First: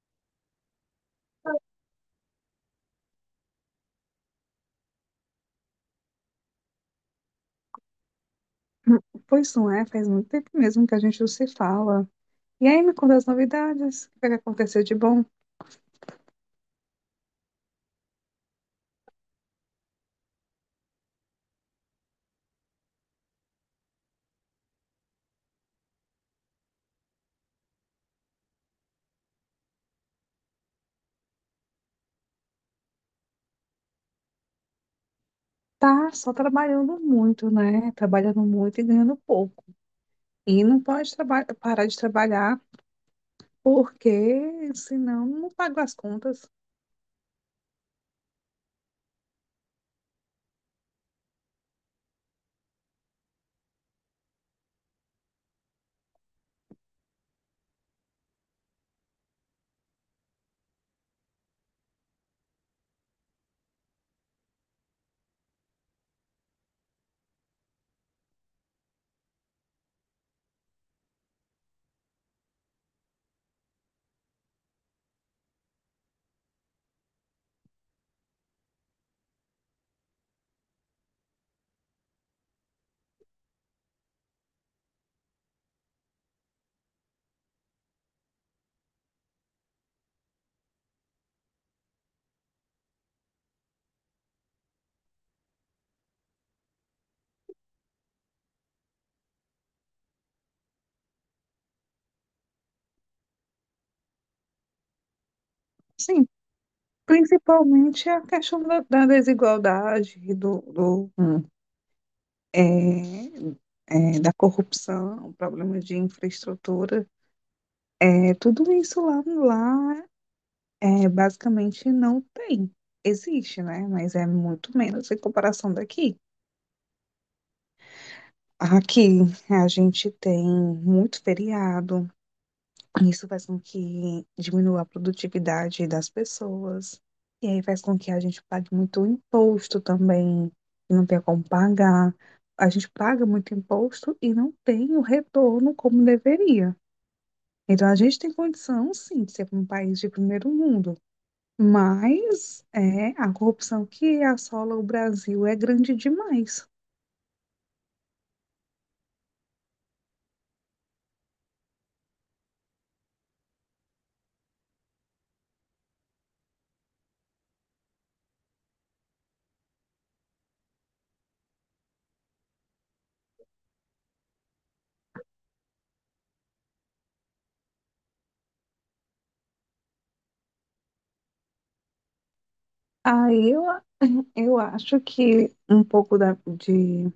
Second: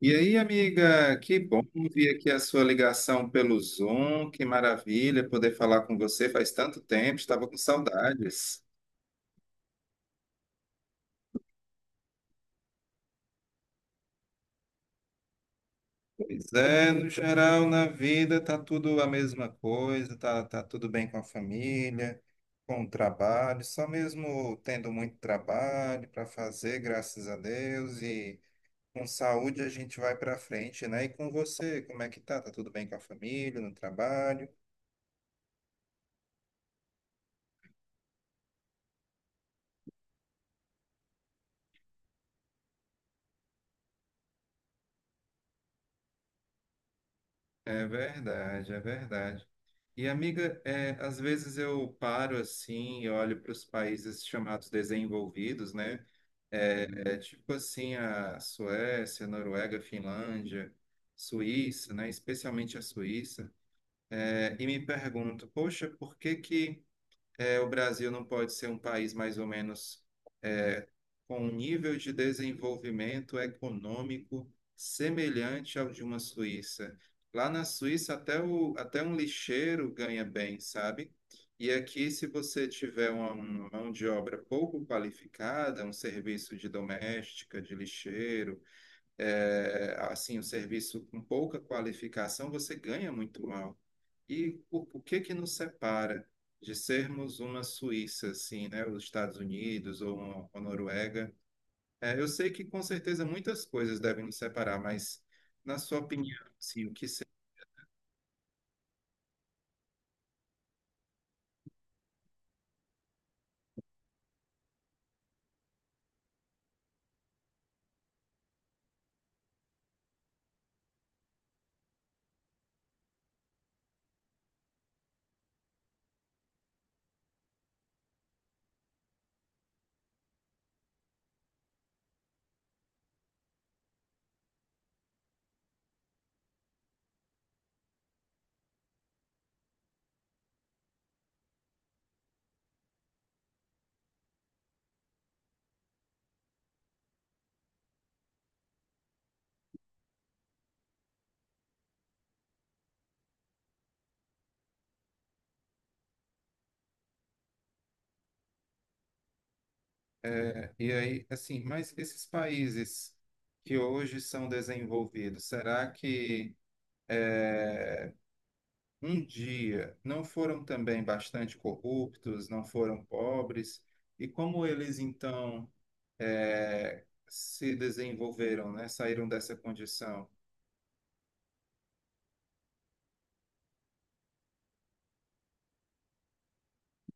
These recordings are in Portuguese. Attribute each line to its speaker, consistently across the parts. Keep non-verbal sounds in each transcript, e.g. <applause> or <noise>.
Speaker 1: E aí, amiga, que bom ver aqui a sua ligação pelo Zoom, que maravilha poder falar com você faz tanto tempo, estava com saudades.
Speaker 2: Pois não é, faz muito tempo mesmo que a gente não se fala. E aí, me conta as novidades, o que vai acontecer de bom?
Speaker 1: Pois é, no geral, na vida tá tudo a mesma coisa, tá tudo bem com a família, com o trabalho, só mesmo tendo muito trabalho para fazer, graças a Deus, e com saúde a gente vai para frente, né? E com você, como é que tá? Tá tudo bem com a família, no trabalho?
Speaker 2: Tá só trabalhando muito, né? Trabalhando muito e ganhando pouco. E não pode parar de trabalhar, porque senão não pago as contas.
Speaker 1: É verdade, é verdade. E, amiga, às vezes eu paro assim e olho para os países chamados desenvolvidos, né? É, tipo assim, a Suécia, Noruega, Finlândia, Suíça, né? Especialmente a Suíça. E me pergunto, poxa, por que que o Brasil não pode ser um país mais ou menos com um nível de desenvolvimento econômico semelhante ao de uma Suíça. Lá na Suíça, até, até um lixeiro ganha bem, sabe? E aqui, se você tiver uma mão de obra pouco qualificada, um serviço de doméstica, de lixeiro, assim, um serviço com pouca qualificação, você ganha muito mal. E o que que nos separa de sermos uma Suíça, assim, né? Os Estados Unidos ou uma Noruega? Eu sei que com certeza muitas coisas devem nos separar, mas na sua
Speaker 2: Sim,
Speaker 1: opinião, assim, o que se-
Speaker 2: principalmente a questão da desigualdade, do, é, da corrupção, problema de infraestrutura. É, tudo isso lá é, basicamente não tem. Existe, né? Mas é muito menos em comparação daqui. Aqui a gente tem muito feriado, isso faz com que diminua a produtividade das pessoas, e aí faz com que a gente pague muito imposto também, e não tem como pagar. A gente paga muito imposto e não tem o retorno como deveria. Então a gente tem condição, sim, de ser um país de primeiro mundo. Mas é, a corrupção que assola o Brasil é grande demais.
Speaker 1: e aí, assim, mas esses países que hoje são desenvolvidos, será que é, um dia não foram também bastante corruptos, não foram pobres? E como eles então se desenvolveram, né? Saíram dessa condição?
Speaker 2: Aí eu acho que um pouco da, de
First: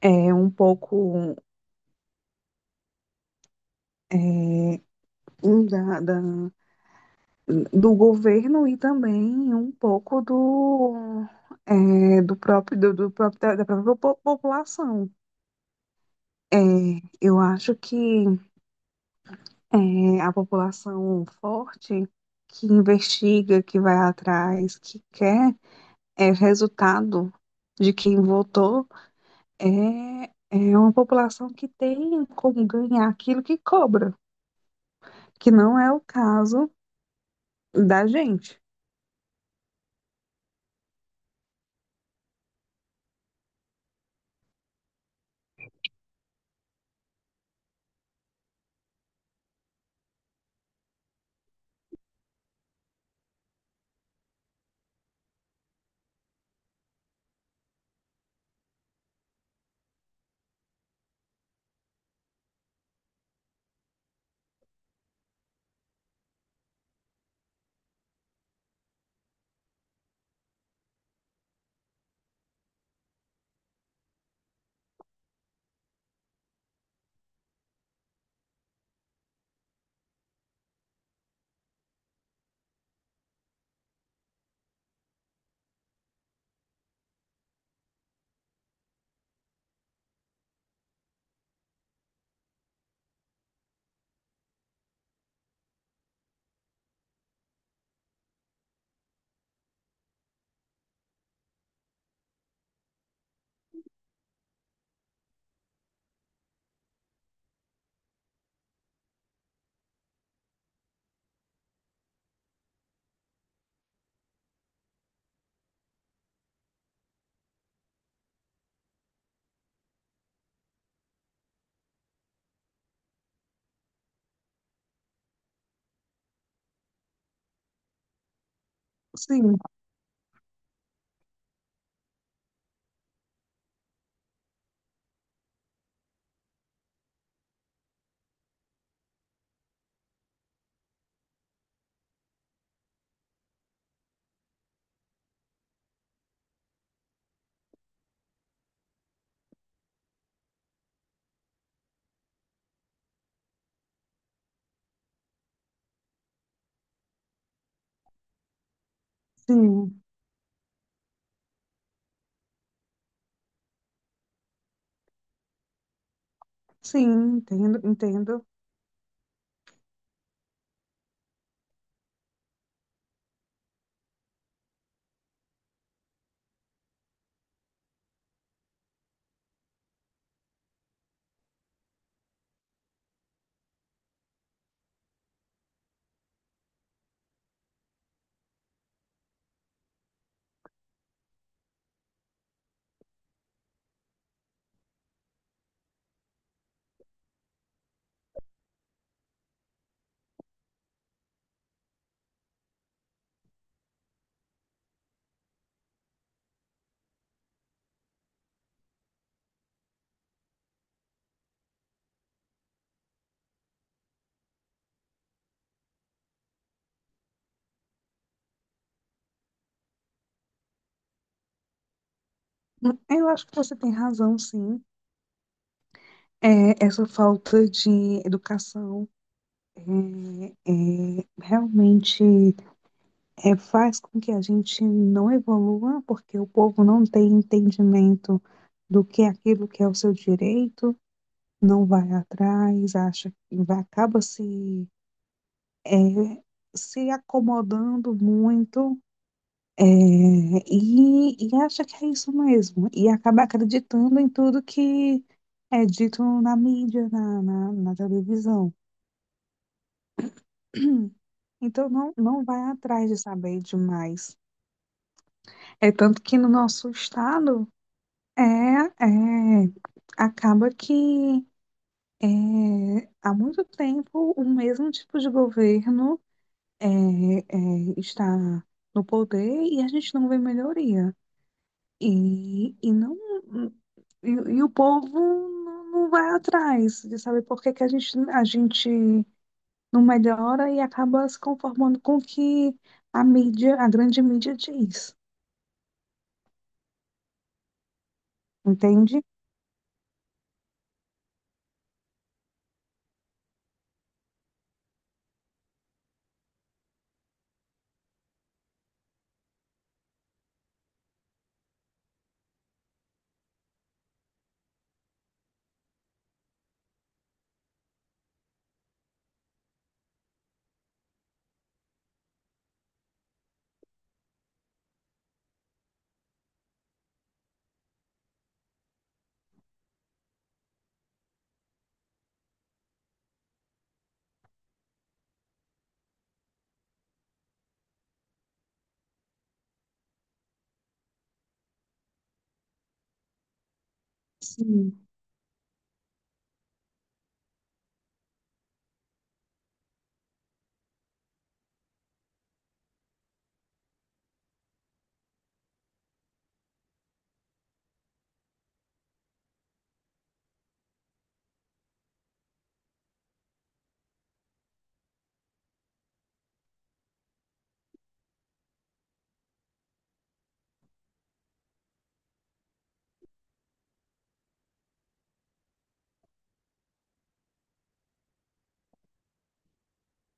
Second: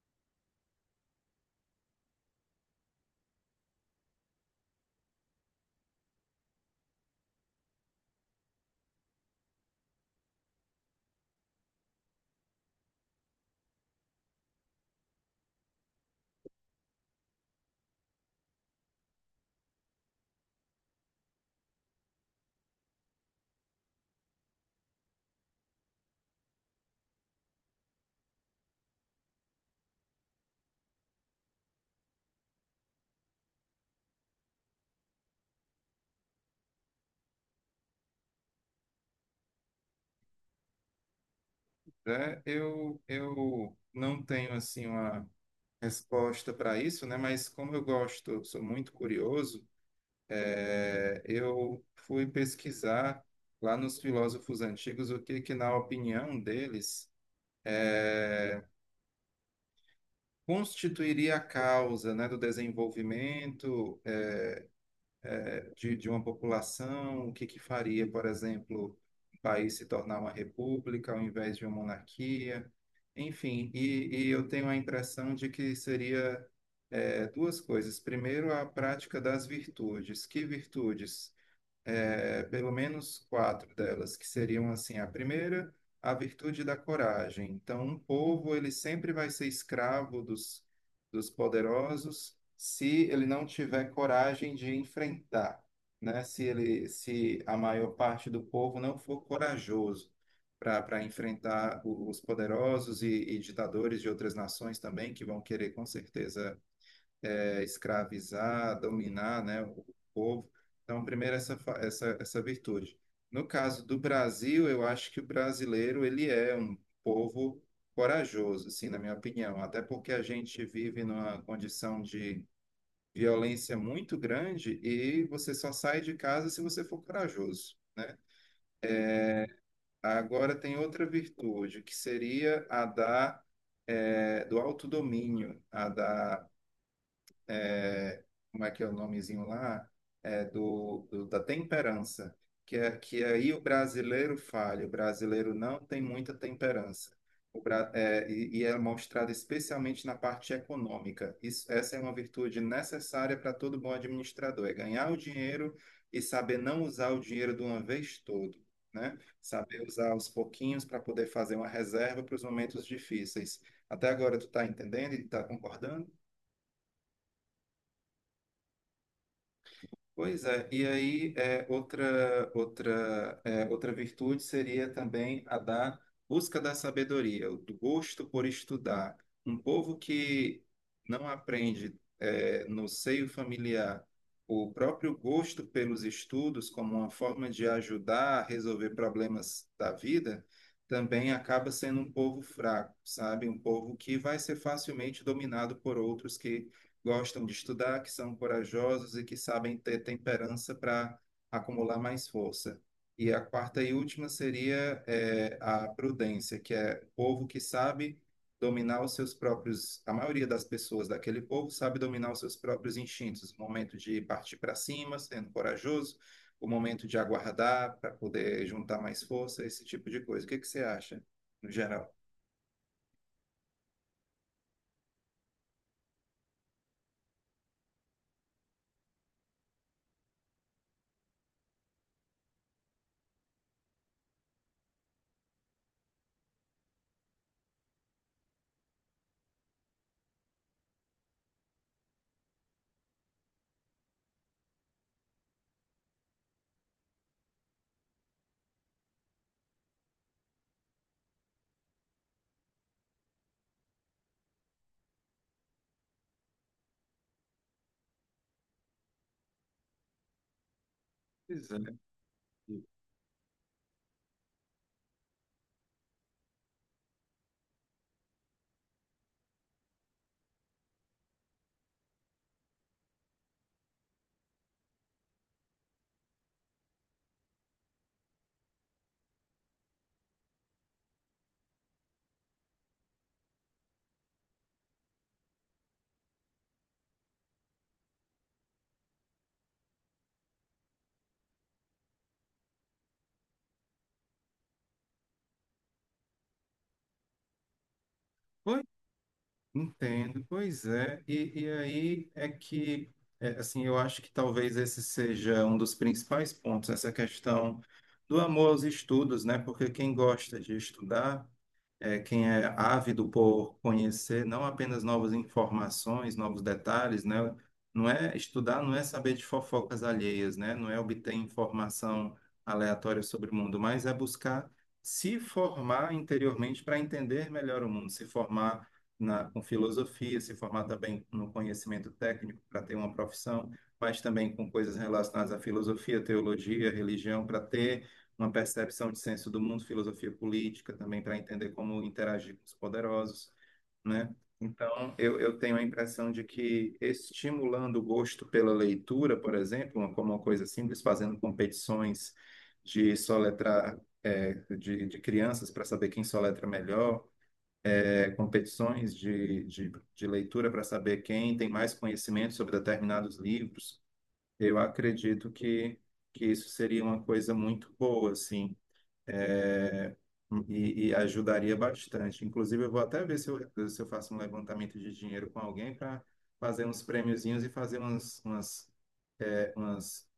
Speaker 2: é, um pouco um da, da- do governo e também um pouco do, é, do próprio, do, do próprio da, da própria po- população. É, eu acho que é, a população forte que investiga, que vai atrás, que quer é resultado de quem votou é, é uma população que tem como ganhar aquilo que cobra, que não é o caso da gente.
Speaker 1: Né? Eu não tenho assim uma resposta para isso, né? Mas como eu gosto, sou muito curioso, eu fui pesquisar lá nos filósofos antigos o que que, na opinião deles, eh, constituiria a causa, né, do desenvolvimento de uma população, o que que faria, por exemplo, o país se tornar uma república ao invés de uma monarquia, enfim, e eu tenho a impressão de que seria, duas coisas. Primeiro, a prática das virtudes. Que virtudes? Pelo menos quatro delas, que seriam assim, a primeira, a virtude da coragem. Então, um povo ele sempre vai ser escravo dos poderosos se ele não tiver coragem de enfrentar, né? Se ele, se a maior parte do povo não for corajoso para enfrentar os poderosos e ditadores de outras nações também que vão querer com certeza escravizar, dominar, né, o povo. Então, primeiro essa, essa virtude. No caso do Brasil, eu acho que o brasileiro ele é um povo corajoso, assim, na minha opinião, até porque a gente vive numa condição de violência muito grande e você só sai de casa se você for corajoso, né?
Speaker 2: Sim,
Speaker 1: Agora tem outra virtude, que seria do autodomínio, é, como é que é o nomezinho lá? Da temperança, que, é, que aí o brasileiro falha, o brasileiro não tem muita temperança. O, bra- é, e é mostrado especialmente na parte econômica. Isso, essa é uma virtude necessária para todo bom administrador, é ganhar o dinheiro e saber não usar o dinheiro de uma vez todo, né? Saber
Speaker 2: sim,
Speaker 1: usar aos pouquinhos para poder fazer uma reserva para os momentos difíceis. Até agora tu está entendendo e está concordando?
Speaker 2: sim. Entendo, entendo.
Speaker 1: Pois é. E aí, outra virtude seria também a da busca da sabedoria, o do gosto por estudar. Um povo que não aprende, no seio familiar, o próprio gosto pelos estudos como uma forma de ajudar a resolver problemas da vida, também acaba sendo um povo fraco, sabe? Um povo que vai ser facilmente dominado por outros que gostam de estudar, que são corajosos e que sabem ter temperança para acumular mais força. E a quarta e última seria, a prudência, que é o povo que sabe dominar os seus próprios, a maioria das pessoas daquele povo sabe dominar os seus próprios instintos, o momento de partir para cima, sendo corajoso, o momento de aguardar para poder juntar mais força, esse tipo de coisa. O que que você acha, no geral?
Speaker 2: Eu acho que você tem razão, sim. É, essa falta de educação é, realmente faz com que a gente não evolua, porque o povo não tem entendimento do que é aquilo que é o seu direito, não vai atrás, acha que vai, acaba é, se acomodando muito, e acha que é isso mesmo, e acaba acreditando em tudo que é dito na mídia, na televisão. <clears throat>
Speaker 1: Pois é.
Speaker 2: Então não, não vai atrás de saber demais. É tanto que no nosso estado é, é acaba que é, há muito tempo o mesmo tipo de governo é, está no poder e a gente não vê melhoria. E, e não e o povo não vai atrás de saber por que que a gente não melhora e acaba se conformando com o que a mídia, a grande mídia diz,
Speaker 1: Pois
Speaker 2: entende?
Speaker 1: Entendo, pois é. E aí é que, assim, eu acho que talvez esse seja um dos principais pontos, essa questão do amor aos estudos, né? Porque quem gosta de estudar, quem é ávido por conhecer não apenas novas informações, novos detalhes, né? Não é estudar, não é saber de fofocas alheias, né? Não é obter informação aleatória sobre o mundo, mas é buscar se formar interiormente para entender melhor o mundo, se formar na, com filosofia, se formar também no conhecimento técnico para ter uma profissão, mas também com coisas relacionadas à filosofia, teologia, religião, para ter uma percepção de senso do mundo, filosofia política também para entender como interagir com os poderosos, né?
Speaker 2: Sim.
Speaker 1: Então, eu tenho a impressão de que estimulando o gosto pela leitura, por exemplo, como uma coisa simples, fazendo competições de soletrar, é, de crianças para saber quem soletra melhor, é, competições de leitura para saber quem tem mais conhecimento sobre determinados livros, eu acredito que isso seria uma coisa muito boa, assim, é, e ajudaria bastante. Inclusive, eu vou até ver se eu faço um levantamento de dinheiro com alguém para fazer uns prêmiozinhos e fazer é, umas-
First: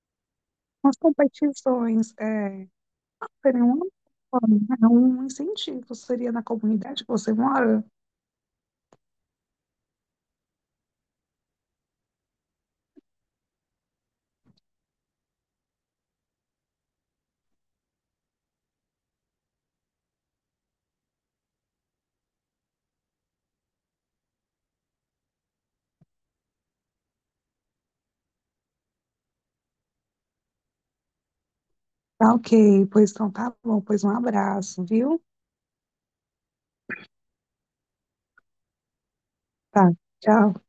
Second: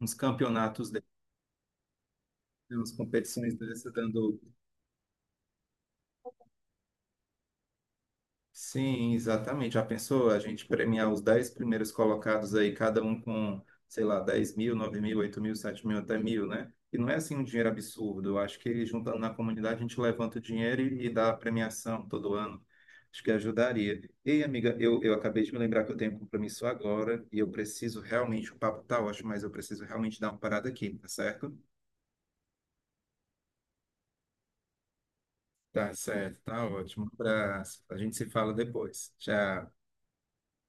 Speaker 1: uns campeonatos,
Speaker 2: As
Speaker 1: dessas,
Speaker 2: competições é,
Speaker 1: umas competições
Speaker 2: seriam uma
Speaker 1: dessas, dando.
Speaker 2: forma, é um incentivo, seria na comunidade que você mora.
Speaker 1: Sim, exatamente. Já pensou a gente premiar os 10 primeiros colocados aí, cada um com, sei lá, 10 mil, 9 mil, 8 mil, 7 mil, até 1 mil, né? E não é assim um dinheiro absurdo. Eu acho que juntando na comunidade a gente levanta o dinheiro e dá a premiação todo ano. Acho que ajudaria. Ei, amiga, eu acabei de me lembrar que eu tenho um compromisso agora e eu preciso realmente, o papo tá ótimo, mas eu preciso realmente dar uma parada aqui, tá certo?
Speaker 2: Tá, ok, pois então tá bom, pois um abraço, viu?
Speaker 1: Tá certo, tá ótimo. Um abraço. A gente se fala depois. Tchau.
Speaker 2: Tá, tchau.